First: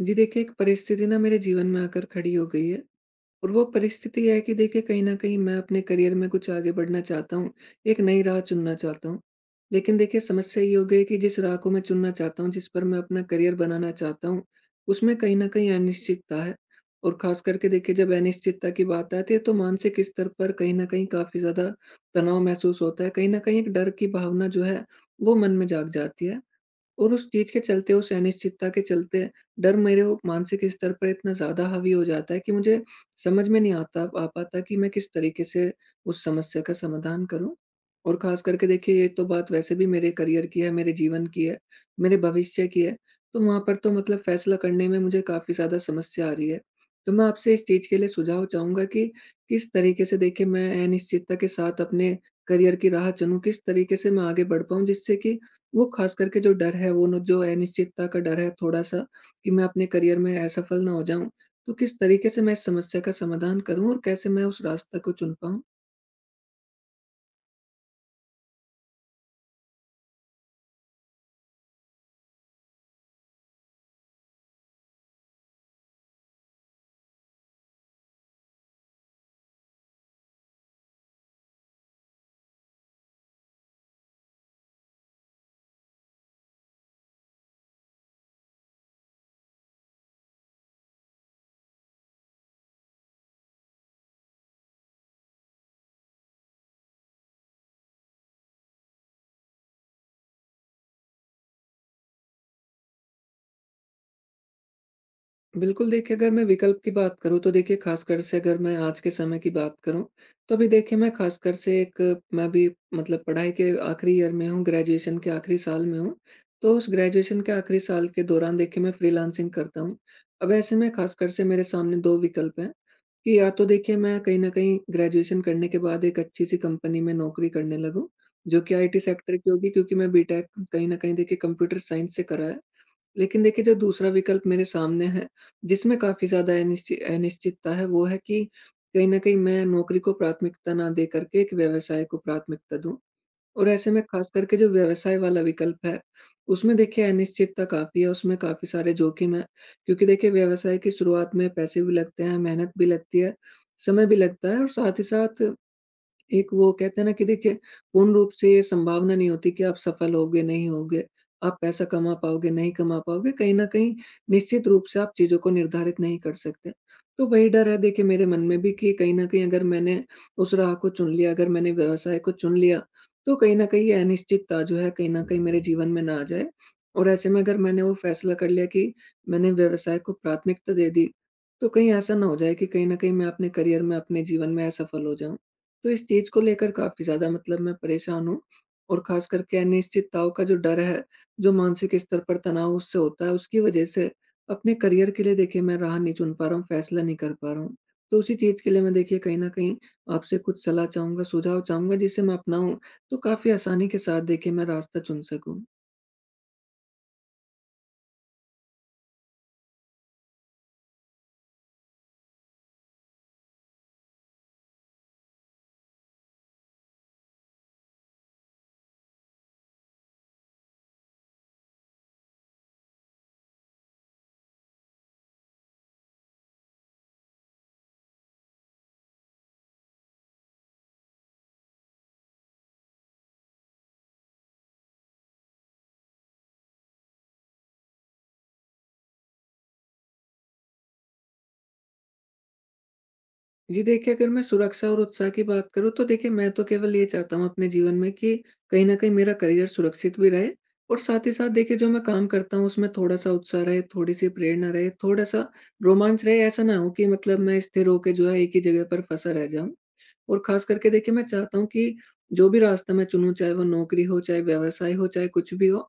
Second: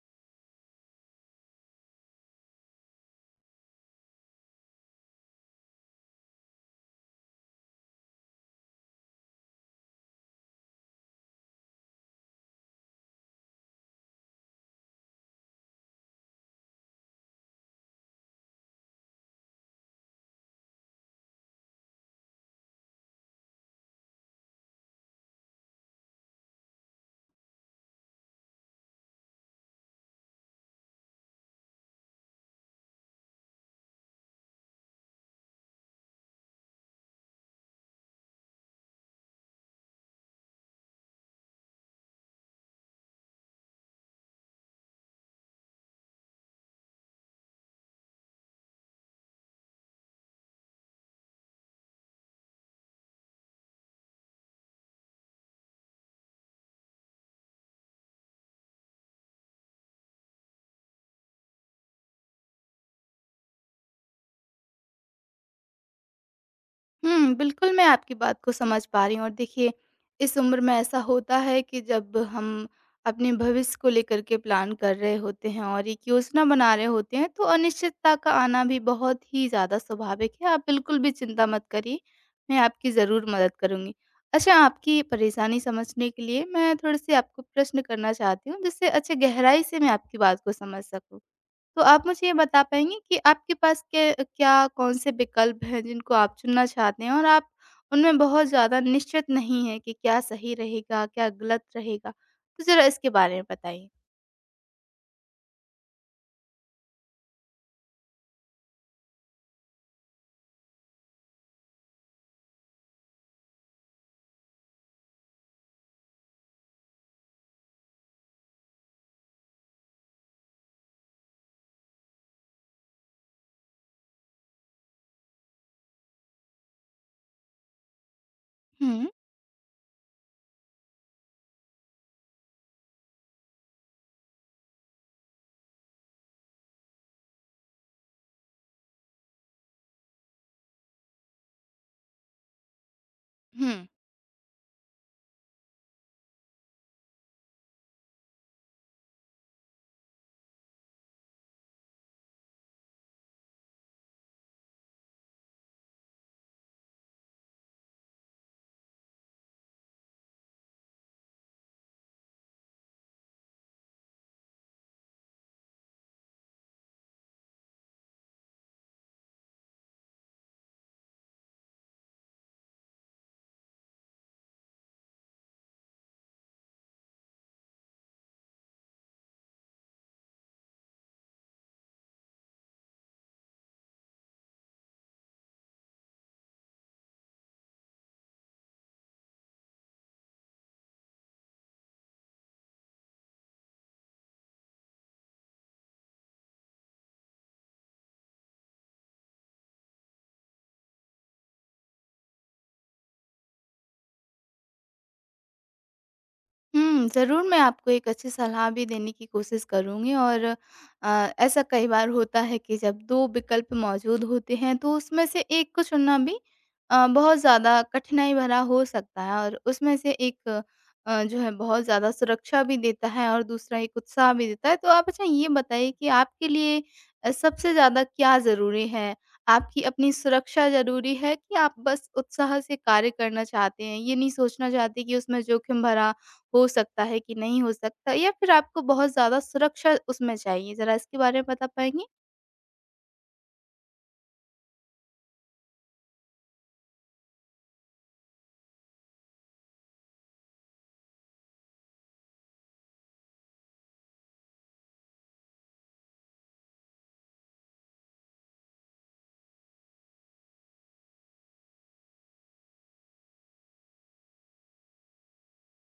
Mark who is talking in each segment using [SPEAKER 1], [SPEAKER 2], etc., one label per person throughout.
[SPEAKER 1] जी देखिए, एक परिस्थिति ना मेरे जीवन में आकर खड़ी हो गई है और वो परिस्थिति है कि देखिए कहीं न कहीं मैं अपने करियर में कुछ आगे बढ़ना चाहता हूँ, एक नई राह चुनना चाहता हूँ। लेकिन देखिए समस्या ये हो गई है कि जिस राह को मैं चुनना चाहता हूँ, जिस पर मैं अपना करियर बनाना चाहता हूँ, उसमें कहीं न कहीं अनिश्चितता है। और ख़ास करके देखिए जब अनिश्चितता की बात आती है तो मानसिक स्तर पर कहीं न कहीं काफ़ी ज़्यादा तनाव महसूस होता है, कहीं न कहीं एक डर की भावना जो है, वो मन में जाग जाती है। और उस चीज़ के चलते, उस अनिश्चितता के चलते, डर मेरे ओ मानसिक स्तर पर इतना ज़्यादा हावी हो जाता है कि मुझे समझ में नहीं आता आ पाता कि मैं किस तरीके से उस समस्या का समाधान करूँ। और ख़ास करके देखिए, ये तो बात वैसे भी मेरे करियर की है, मेरे जीवन की है, मेरे भविष्य की है, तो वहाँ पर तो मतलब फ़ैसला करने में मुझे काफ़ी ज़्यादा समस्या आ रही है। तो मैं आपसे इस चीज़ के लिए सुझाव चाहूँगा कि किस तरीके से देखिए मैं अनिश्चितता के साथ अपने करियर की राह चुनूँ, किस तरीके से मैं आगे बढ़ पाऊँ जिससे कि वो ख़ास करके जो डर है, वो न जो अनिश्चितता का डर है थोड़ा-सा कि मैं अपने करियर में असफल ना हो जाऊँ। तो किस तरीके से मैं इस समस्या का समाधान करूँ और कैसे मैं उस रास्ते को चुन पाऊँ?
[SPEAKER 2] हुँ, बिल्कुल, मैं आपकी बात को समझ पा रही हूँ और देखिए, इस उम्र में ऐसा होता है कि जब हम अपने भविष्य को लेकर के प्लान कर रहे होते हैं और एक योजना बना रहे होते हैं, तो अनिश्चितता का आना भी बहुत ही ज़्यादा स्वाभाविक है। आप बिल्कुल भी चिंता मत करिए, मैं आपकी ज़रूर मदद करूँगी। अच्छा, आपकी परेशानी समझने के लिए मैं थोड़े-से आपको प्रश्न करना चाहती हूँ, जिससे अच्छे गहराई से मैं आपकी बात को समझ सकूँ। तो आप मुझे ये बता पाएँगी कि आपके पास के क्या कौन-से विकल्प हैं जिनको आप चुनना चाहते हैं और आप उनमें बहुत ज़्यादा निश्चित नहीं हैं कि क्या सही रहेगा, क्या गलत रहेगा? तो ज़रा इसके बारे में बताइए।
[SPEAKER 1] बिल्कुल देखिए, अगर मैं विकल्प की बात करूँ तो देखिए ख़ासकर से अगर मैं आज के समय की बात करूँ, तो अभी देखिए मैं ख़ासकर से एक मैं अभी मतलब पढ़ाई के आखिरी ईयर में हूँ, ग्रेजुएशन के आखिरी साल में हूँ। तो उस ग्रेजुएशन के आखिरी साल के दौरान देखिए मैं फ्रीलांसिंग करता हूँ। अब ऐसे में ख़ासकर से मेरे सामने 2 विकल्प हैं, कि या तो देखिए मैं कहीं न कहीं ग्रेजुएशन करने के बाद एक अच्छी-सी कंपनी में नौकरी करने लगूँ, जो कि आईटी
[SPEAKER 2] हुँ।
[SPEAKER 1] सेक्टर की होगी क्योंकि मैं बीटेक कहीं न कहीं देखिए कंप्यूटर साइंस से करा है। लेकिन देखिए, जो दूसरा विकल्प मेरे सामने है, जिसमें काफ़ी ज़्यादा अनिश्चितता है, वो है कि कहीं न कहीं मैं नौकरी को प्राथमिकता ना दे कर के एक व्यवसाय को प्राथमिकता दूँ और
[SPEAKER 2] हुँ।
[SPEAKER 1] ऐसे में ख़ास करके जो व्यवसाय वाला विकल्प है, उसमें देखिए अनिश्चितता काफ़ी है, उसमें काफ़ी सारे जोखिम हैं। क्योंकि देखिए, व्यवसाय की शुरुआत में पैसे भी लगते हैं, मेहनत भी लगती है, समय भी लगता है और साथ ही साथ एक वो कहते हैं ना कि देखिए पूर्ण रूप से ये संभावना नहीं होती कि आप सफल होगे, नहीं होगे, आप पैसा कमा पाओगे, नहीं कमा पाओगे, कहीं न कहीं निश्चित रूप से आप चीज़ों को निर्धारित नहीं कर सकते। तो वही डर है देखिए मेरे मन में भी कि कहीं न कहीं अगर मैंने उस राह को चुन लिया, अगर मैंने व्यवसाय को चुन लिया, तो कहीं न कहीं ये अनिश्चितता जो है, कहीं न कहीं मेरे जीवन में ना आ जाए। और ऐसे में अगर मैंने वो फैसला कर लिया कि मैंने व्यवसाय को प्राथमिकता दे दी, तो कहीं ऐसा ना हो जाए कि कहीं न कहीं मैं अपने करियर में, अपने जीवन में असफल हो जाऊँ। तो इस चीज़ को लेकर काफ़ी ज़्यादा मतलब मैं परेशान हूँ और ख़ास करके अनिश्चितताओं का जो डर है, जो मानसिक स्तर पर तनाव उससे होता है, उसकी वज़ह से अपने करियर के लिए देखिए मैं राह नहीं चुन पा रहा हूँ, फ़ैसला नहीं कर पा रहा हूँ। तो उसी चीज़ के लिए मैं देखिए कहीं न कहीं आपसे कुछ सलाह चाहूँगा, सुझाव चाहूँगा जिसे मैं अपनाऊँ, तो काफ़ी आसानी के साथ देखिए मैं रास्ता चुन सकूँ।
[SPEAKER 2] हुँ, ज़रूर मैं आपको एक अच्छी सलाह भी देने की कोशिश करूँगी और ऐसा कई बार होता है कि जब 2 विकल्प मौजूद होते हैं, तो उसमें से एक को चुनना भी बहुत ज़्यादा कठिनाई भरा हो सकता है और उसमें से एक जो है बहुत ज़्यादा सुरक्षा भी देता है और दूसरा एक उत्साह भी देता है। तो आप अच्छा ये बताइए कि आपके लिए सबसे ज़्यादा क्या ज़रूरी है? आपकी अपनी सुरक्षा ज़रूरी है कि आप बस उत्साह से कार्य करना चाहते हैं, ये नहीं सोचना चाहते कि उसमें जोखिम भरा हो सकता है कि नहीं हो सकता या फिर आपको बहुत ज़्यादा सुरक्षा उसमें चाहिए? ज़रा इसके बारे में बता पाएँगी?
[SPEAKER 1] जी देखिए, अगर मैं सुरक्षा और उत्साह की बात करूँ तो देखिए मैं तो केवल ये चाहता हूँ अपने जीवन में कि कहीं न कहीं मेरा करियर सुरक्षित भी रहे और साथ ही साथ देखिए जो मैं काम करता हूँ उसमें थोड़ा-सा उत्साह रहे, थोड़ी-सी प्रेरणा रहे, थोड़ा-सा रोमांच रहे। ऐसा ना हो कि मतलब मैं स्थिर होके जो है एक ही जगह पर फँसा रह जाऊँ। और खास करके देखिए मैं चाहता हूँ कि जो भी रास्ता मैं चुनूँ चाहे वो नौकरी हो, चाहे व्यवसाय हो, चाहे कुछ भी हो,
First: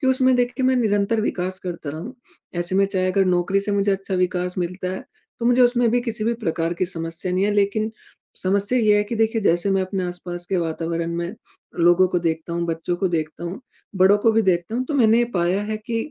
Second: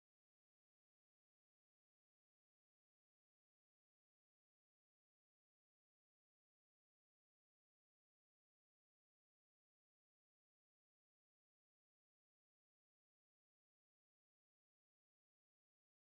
[SPEAKER 1] कि उसमें देखिए मैं निरंतर विकास करता रहूँ। ऐसे में चाहे अगर नौकरी से मुझे अच्छा विकास मिलता है, तो मुझे उसमें भी किसी भी प्रकार की समस्या नहीं है। लेकिन समस्या ये है कि देखिए जैसे मैं अपने आसपास के वातावरण में लोगों को देखता हूँ, बच्चों को देखता हूँ, बड़ों को भी देखता हूँ, तो मैंने ये पाया है कि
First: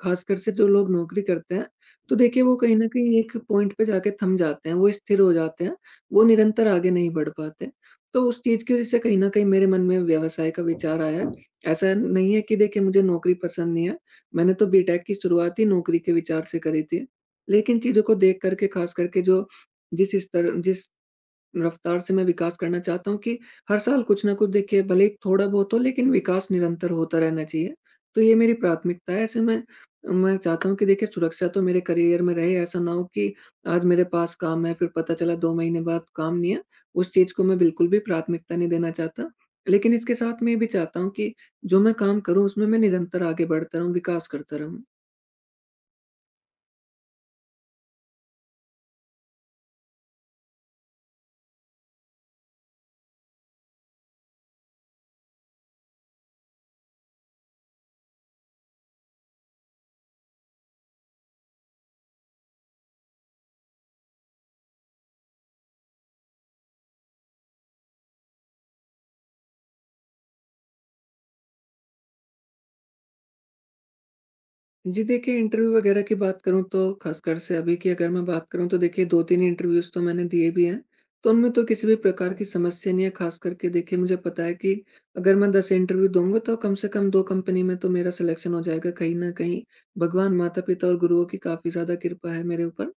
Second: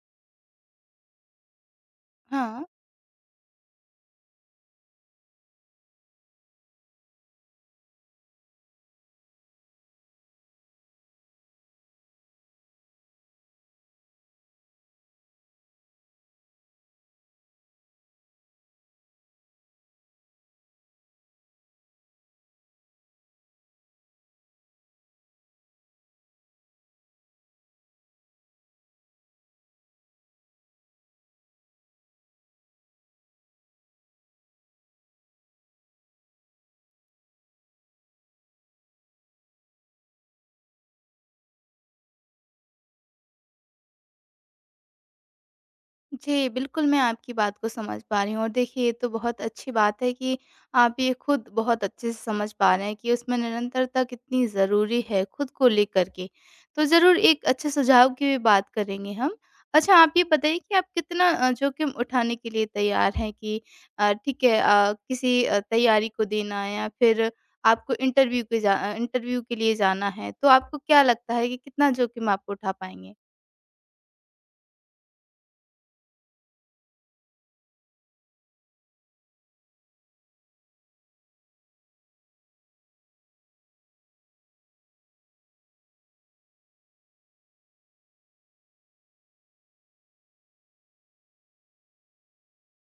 [SPEAKER 1] खासकर से जो लोग नौकरी करते हैं, तो देखिए वो
[SPEAKER 2] हाँ।
[SPEAKER 1] कहीं न कहीं एक पॉइंट पे जाके थम जाते हैं, वो स्थिर हो जाते हैं, वो निरंतर आगे नहीं बढ़ पाते। तो उस चीज़ की वज़ह से कहीं न कहीं मेरे मन में व्यवसाय का विचार आया। ऐसा नहीं है कि देखिए मुझे नौकरी पसंद नहीं है, मैंने तो बीटेक की शुरुआत ही नौकरी के विचार से करी थी। लेकिन चीज़ों को देख कर के खास करके जो जिस स्तर जिस रफ्तार से मैं विकास करना चाहता हूँ कि हर साल कुछ ना कुछ देखिए भले ही थोड़ा बहुत हो लेकिन विकास निरंतर होता रहना चाहिए। तो ये मेरी प्राथमिकता है, ऐसे में मैं चाहता हूँ कि देखिए सुरक्षा तो मेरे करियर में रहे, ऐसा ना हो कि आज मेरे पास काम है फिर पता चला 2 महीने बाद काम नहीं है। उस चीज़ को मैं बिल्कुल भी प्राथमिकता नहीं देना चाहता। लेकिन इसके साथ मैं ये भी चाहता हूँ कि जो मैं काम करूँ उसमें मैं निरंतर आगे बढ़ता रहूँ, विकास करता रहूँ।
[SPEAKER 2] जी, बिल्कुल मैं आपकी बात को समझ पा रही हूँ और देखिए ये तो बहुत अच्छी बात है कि आप ये खुद बहुत अच्छे से समझ पा रहे हैं कि उसमें निरंतरता कितनी ज़रूरी है खुद को लेकर के। तो ज़रूर एक अच्छे सुझाव की भी बात करेंगे हम। अच्छा आप ये बताइए कि आप कितना जोखिम उठाने के लिए तैयार हैं कि ठीक है किसी तैयारी को देना है या फिर आपको इंटरव्यू के लिए जाना है, तो आपको क्या लगता है कि कितना जोखिम आप उठा पाएँगे?
[SPEAKER 1] जी देखिए, इंटरव्यू वगैरह की बात करूँ तो ख़ासकर से अभी की अगर मैं बात करूँ तो देखिए 2-3 इंटरव्यूज़ तो मैंने दिए भी हैं। तो उनमें तो किसी भी प्रकार की समस्या नहीं है, ख़ास करके देखिए मुझे पता है कि अगर मैं 10 इंटरव्यू दूँगा तो कम से कम 2 कंपनी में तो मेरा सिलेक्शन हो जाएगा कहीं न कहीं। भगवान, माता-पिता और गुरुओं की काफ़ी ज़्यादा कृपा है मेरे ऊपर।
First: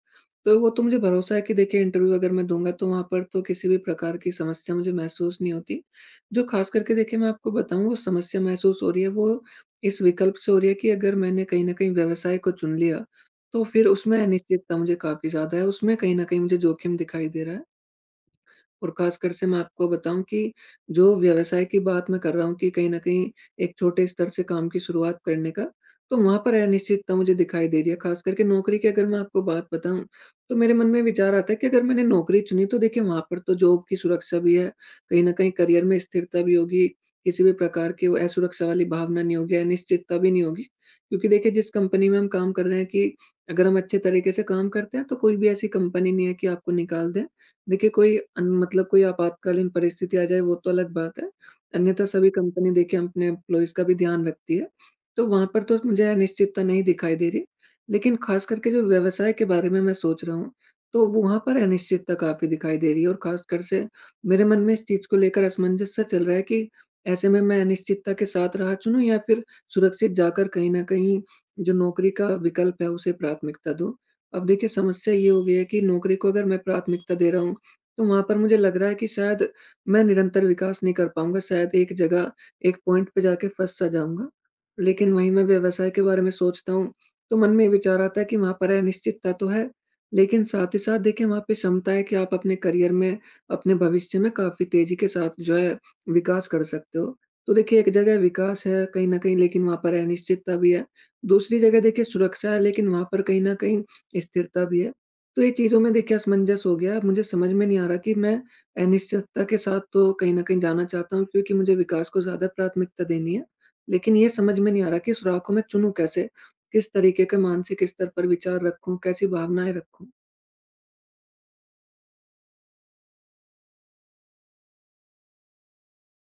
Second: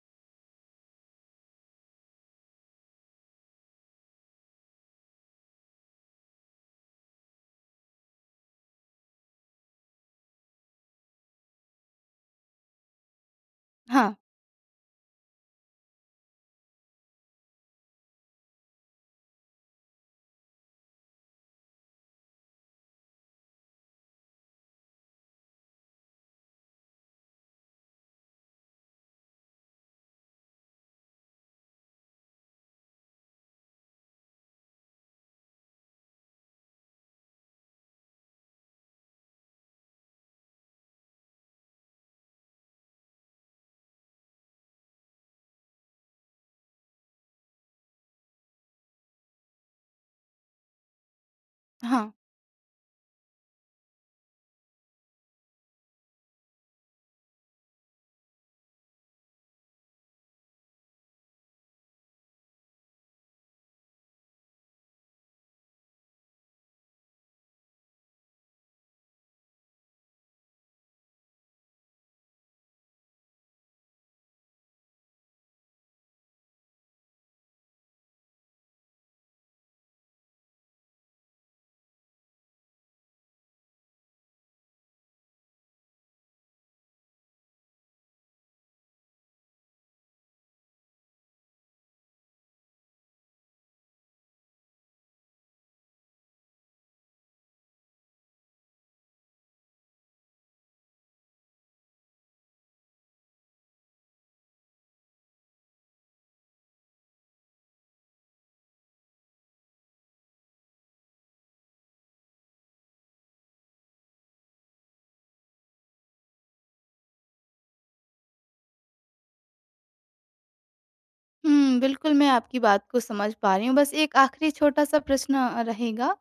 [SPEAKER 1] तो वो तो मुझे भरोसा है कि देखिए इंटरव्यू अगर मैं दूँगा तो वहाँ पर तो किसी भी प्रकार की समस्या मुझे महसूस नहीं होती। जो ख़ास करके देखिए मैं आपको बताऊँ वो समस्या महसूस हो रही है, वो इस विकल्प से हो रही है कि अगर मैंने कहीं न कहीं व्यवसाय को चुन लिया, तो फिर
[SPEAKER 2] हाँ,
[SPEAKER 1] उसमें अनिश्चितता मुझे काफ़ी ज़्यादा है, उसमें कहीं न कहीं मुझे जोखिम दिखाई दे रहा है। और ख़ासकर से मैं आपको बताऊँ कि जो व्यवसाय की बात मैं कर रहा हूँ कि कहीं न कहीं एक छोटे स्तर से काम की शुरुआत करने का, तो वहाँ पर अनिश्चितता मुझे दिखाई दे रही है। ख़ास करके नौकरी की अगर मैं आपको बात बताऊँ, तो मेरे मन में विचार आता है कि अगर मैंने नौकरी चुनी तो देखिए वहाँ पर तो जॉब की सुरक्षा भी है, कहीं न कहीं करियर में स्थिरता भी होगी, किसी भी प्रकार की वो असुरक्षा वाली भावना नहीं होगी, अनिश्चितता भी नहीं होगी। क्योंकि देखिए जिस कंपनी में हम काम कर रहे हैं कि अगर हम अच्छे तरीके से काम करते हैं तो कोई भी ऐसी कंपनी नहीं है कि आपको निकाल दें। देखिए कोई अन मतलब कोई आपातकालीन परिस्थिति आ जाए वो तो अलग बात है। अन्यथा
[SPEAKER 2] हाँ।
[SPEAKER 1] सभी कंपनी देखिए अपने एम्प्लॉइज़ का भी ध्यान रखती है। तो वहाँ पर तो मुझे अनिश्चितता नहीं दिखाई दे रही। लेकिन ख़ास करके जो व्यवसाय के बारे में मैं सोच रहा हूँ, तो वहाँ पर अनिश्चितता काफ़ी दिखाई दे रही है और ख़ासकर से मेरे मन में इस चीज़ को लेकर असमंजस सा चल रहा है कि ऐसे में मैं अनिश्चितता के साथ राह चुनूँ या फिर सुरक्षित जाकर कहीं न कहीं जो नौकरी का विकल्प है उसे प्राथमिकता दूँ। अब देखिए समस्या ये हो गई है कि नौकरी को अगर मैं प्राथमिकता दे रहा हूँ तो वहाँ पर मुझे लग रहा है कि शायद मैं निरंतर विकास नहीं कर पाऊँगा, शायद एक जगह, एक पॉइंट पे जाके फँस सा जाऊँगा। लेकिन वहीं मैं व्यवसाय के बारे में सोचता हूँ, तो मन में ये विचार आता है कि वहाँ पर अनिश्चितता तो है, लेकिन साथ ही साथ देखिए वहाँ पे क्षमता है कि आप अपने करियर में, अपने भविष्य में काफ़ी तेज़ी के साथ जो है विकास कर सकते हो। तो देखिए एक जगह विकास है कहीं न कहीं लेकिन वहाँ पर अनिश्चितता भी है। दूसरी जगह देखिए सुरक्षा है लेकिन वहाँ पर कहीं न कहीं स्थिरता भी है। तो ये चीज़ों में देखिए असमंजस हो गया। मुझे समझ में नहीं आ रहा कि मैं अनिश्चितता के साथ तो कहीं न कहीं जाना चाहता हूँ क्योंकि मुझे विकास को ज़्यादा प्राथमिकता देनी है। लेकिन ये समझ में नहीं आ रहा कि सुराह को मैं चुनूँ कैसे? किस तरीके के मानसिक स्तर पर विचार रखूँ? कैसी भावनाएँ रखूँ?
[SPEAKER 2] हुँ, बिल्कुल, मैं आपकी बात को समझ पा रही हूँ। बस एक आखिरी छोटा-सा प्रश्न रहेगा,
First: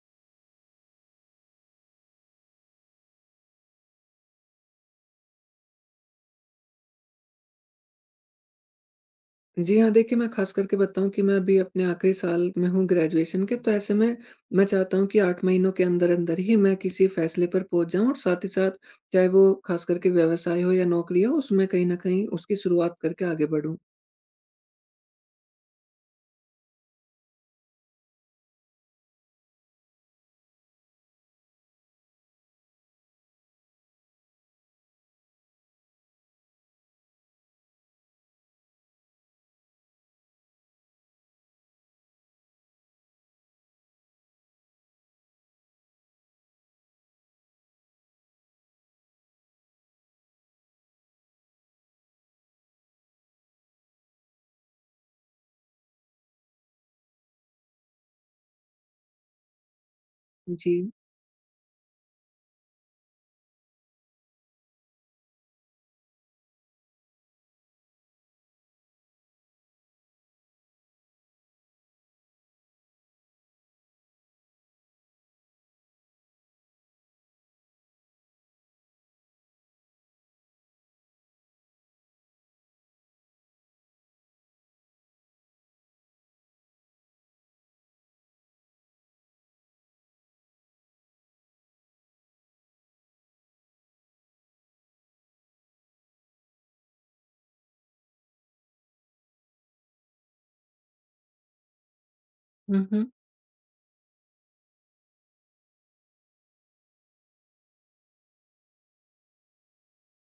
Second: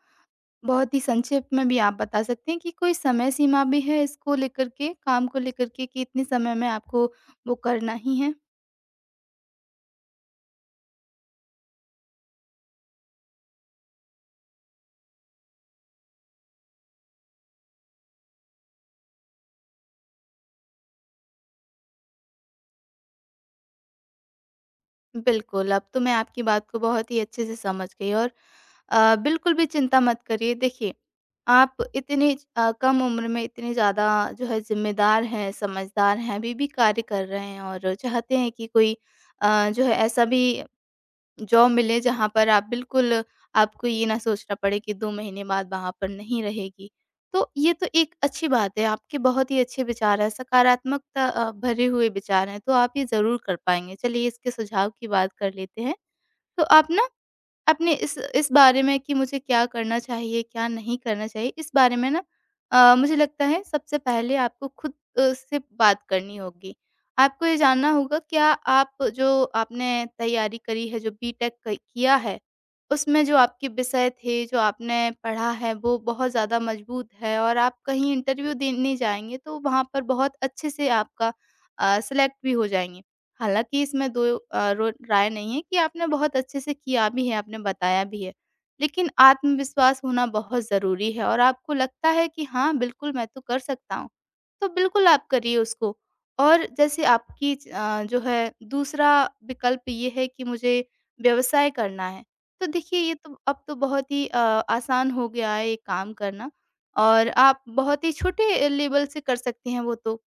[SPEAKER 2] बहुत ही संक्षेप में भी आप बता सकते हैं कि कोई समय सीमा भी है इसको लेकर के, काम को लेकर के कि इतने समय में आपको वो करना ही है?
[SPEAKER 1] जी हाँ, देखिए मैं ख़ास करके बताऊँ कि मैं अभी अपने आखिरी साल में हूँ ग्रेजुएशन के, तो ऐसे में मैं चाहता हूँ कि 8 महीनों के अंदर-अंदर ही मैं किसी फ़ैसले पर पहुँच जाऊँ और साथ ही साथ चाहे वो ख़ास करके व्यवसाय हो या नौकरी हो उसमें कहीं न कहीं उसकी शुरुआत करके आगे बढ़ूँ।
[SPEAKER 2] बिल्कुल, अब तो मैं आपकी बात को बहुत ही अच्छे से समझ गई और बिल्कुल भी चिंता मत करिए। देखिए, आप इतनी कम उम्र में इतने ज़्यादा जो है ज़िम्मेदार हैं, समझदार हैं, अभी भी कार्य कर रहे हैं और चाहते हैं कि कोई जो है ऐसा भी जॉब मिले जहाँ पर आप बिल्कुल आपको ये ना सोचना पड़े कि 2 महीने बाद वहाँ पर नहीं रहेगी। तो ये तो एक अच्छी बात है, आपके बहुत ही अच्छे विचार हैं, सकारात्मकता भरे हुए विचार हैं, तो आप ये ज़रूर कर पाएँगे। चलिए इसके सुझाव की बात कर लेते हैं। तो आप ना अपने इस बारे में कि मुझे क्या करना चाहिए, क्या
[SPEAKER 1] जी।
[SPEAKER 2] नहीं करना चाहिए, इस बारे में ना मुझे लगता है सबसे पहले आपको खुद से बात करनी होगी। आपको ये जानना होगा क्या आप जो आपने तैयारी करी है, जो बीटेक क किया है, उसमें जो आपके विषय थे, जो आपने पढ़ा है, वो बहुत ज़्यादा मज़बूत है और आप कहीं इंटरव्यू देने जाएँगे, तो वहाँ पर बहुत अच्छे से आपका सेलेक्ट भी हो जाएँगे। हालाँकि इसमें 2 अ, रो राय नहीं है कि आपने बहुत अच्छे से किया भी है, आपने बताया भी है। लेकिन आत्मविश्वास होना बहुत ज़रूरी है और आपको लगता है कि हाँ, बिल्कुल मैं तो कर सकता हूँ, तो बिल्कुल आप करिए उसको। और जैसे आपकी जो है दूसरा विकल्प ये है कि मुझे व्यवसाय करना है, तो
[SPEAKER 1] हुँ,
[SPEAKER 2] देखिए
[SPEAKER 1] हुँ।
[SPEAKER 2] ये तो अब तो बहुत ही आसान हो गया है ये काम करना और आप बहुत ही छोटे लेवल से कर सकते हैं वो तो।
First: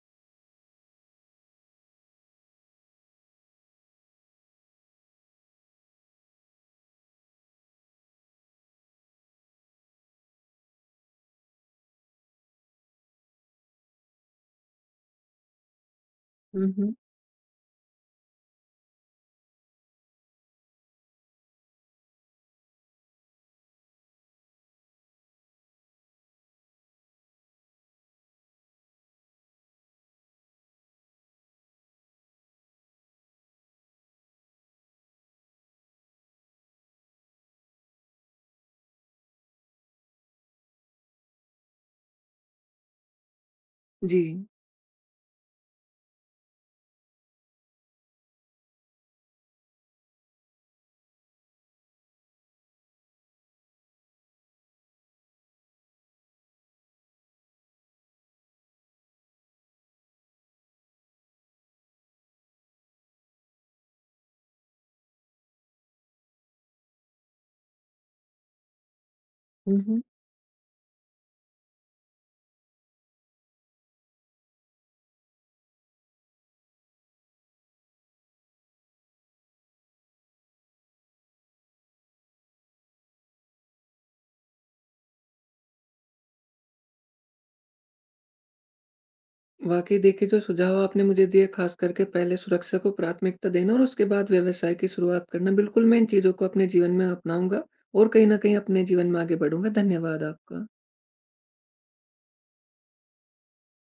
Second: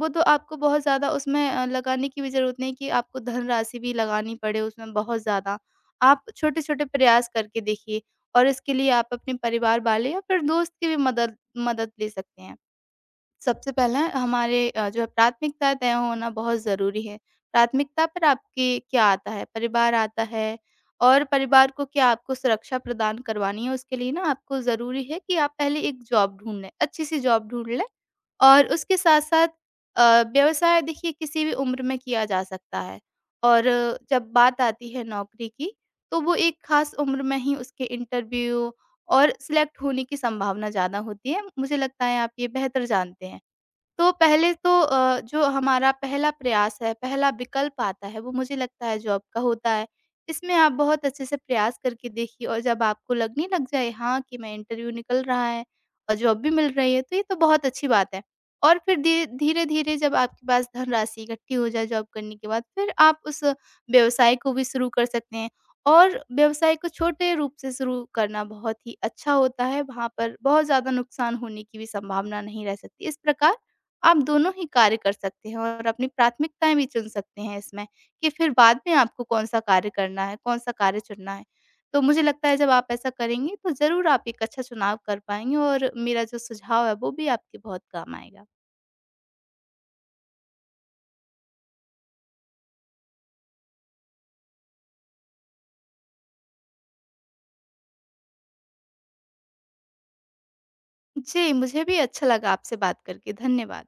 [SPEAKER 2] वो तो आपको बहुत ज़्यादा उसमें लगाने की भी ज़रूरत नहीं कि आपको धनराशि भी लगानी पड़े उसमें बहुत ज़्यादा। आप छोटे-छोटे प्रयास करके देखिए और इसके लिए आप अपने परिवार वाले या फिर दोस्त की भी मदद मदद ले सकते हैं। सबसे पहला हमारे जो है प्राथमिकता तय होना बहुत
[SPEAKER 1] हुँ, हुँ।
[SPEAKER 2] ज़रूरी है। प्राथमिकता पर आपके क्या आता है? परिवार आता है और परिवार को क्या आपको सुरक्षा प्रदान करवानी है उसके लिए ना आपको ज़रूरी है कि आप पहले एक जॉब ढूँढ लें, अच्छी-सी जॉब ढूँढ लें। और उसके साथ-साथ व्यवसाय देखिए किसी भी उम्र में किया जा सकता है और जब बात आती है नौकरी की, तो वो एक ख़ास उम्र में ही उसके इंटरव्यू और सिलेक्ट होने की संभावना ज़्यादा होती है। मुझे लगता है आप ये बेहतर जानते हैं। तो
[SPEAKER 1] जी।
[SPEAKER 2] पहले तो जो हमारा पहला प्रयास है, पहला विकल्प आता है, वो मुझे लगता है जॉब का होता है। इसमें आप बहुत अच्छे से प्रयास करके देखिए और जब आपको लगने लग जाए हाँ, कि मैं इंटरव्यू निकल रहा है और जॉब भी मिल रही है, तो ये तो बहुत अच्छी बात है। और फिर धीरे-धीरे जब आपके पास धनराशि इकट्ठी हो जाए जॉब करने के बाद, फिर आप उस व्यवसाय को भी शुरू कर सकते हैं। और व्यवसाय को छोटे रूप से शुरू करना बहुत ही अच्छा होता
[SPEAKER 1] हुँ,
[SPEAKER 2] है,
[SPEAKER 1] हुँ।
[SPEAKER 2] वहाँ पर बहुत ज़्यादा नुकसान होने की भी संभावना नहीं रह सकती। इस प्रकार आप दोनों ही कार्य कर सकते हैं और अपनी प्राथमिकताएँ भी चुन सकते हैं इसमें, कि फिर बाद में आपको कौन-सा कार्य करना है, कौन-सा कार्य चुनना है। तो मुझे लगता है जब आप ऐसा करेंगे तो ज़रूर आप एक अच्छा चुनाव कर पाएँगे और मेरा जो सुझाव है वो भी आपके बहुत काम आएगा।
[SPEAKER 1] वाक़ई देखिए जो सुझाव आपने मुझे दिए ख़ास करके पहले सुरक्षा को प्राथमिकता देना और उसके बाद व्यवसाय की शुरुआत करना, बिल्कुल मैं इन चीज़ों को अपने जीवन में अपनाऊँगा और कहीं न कहीं अपने जीवन में आगे बढ़ूँगा। धन्यवाद आपका।
[SPEAKER 2] जी, मुझे भी अच्छा लगा आपसे बात करके। धन्यवाद।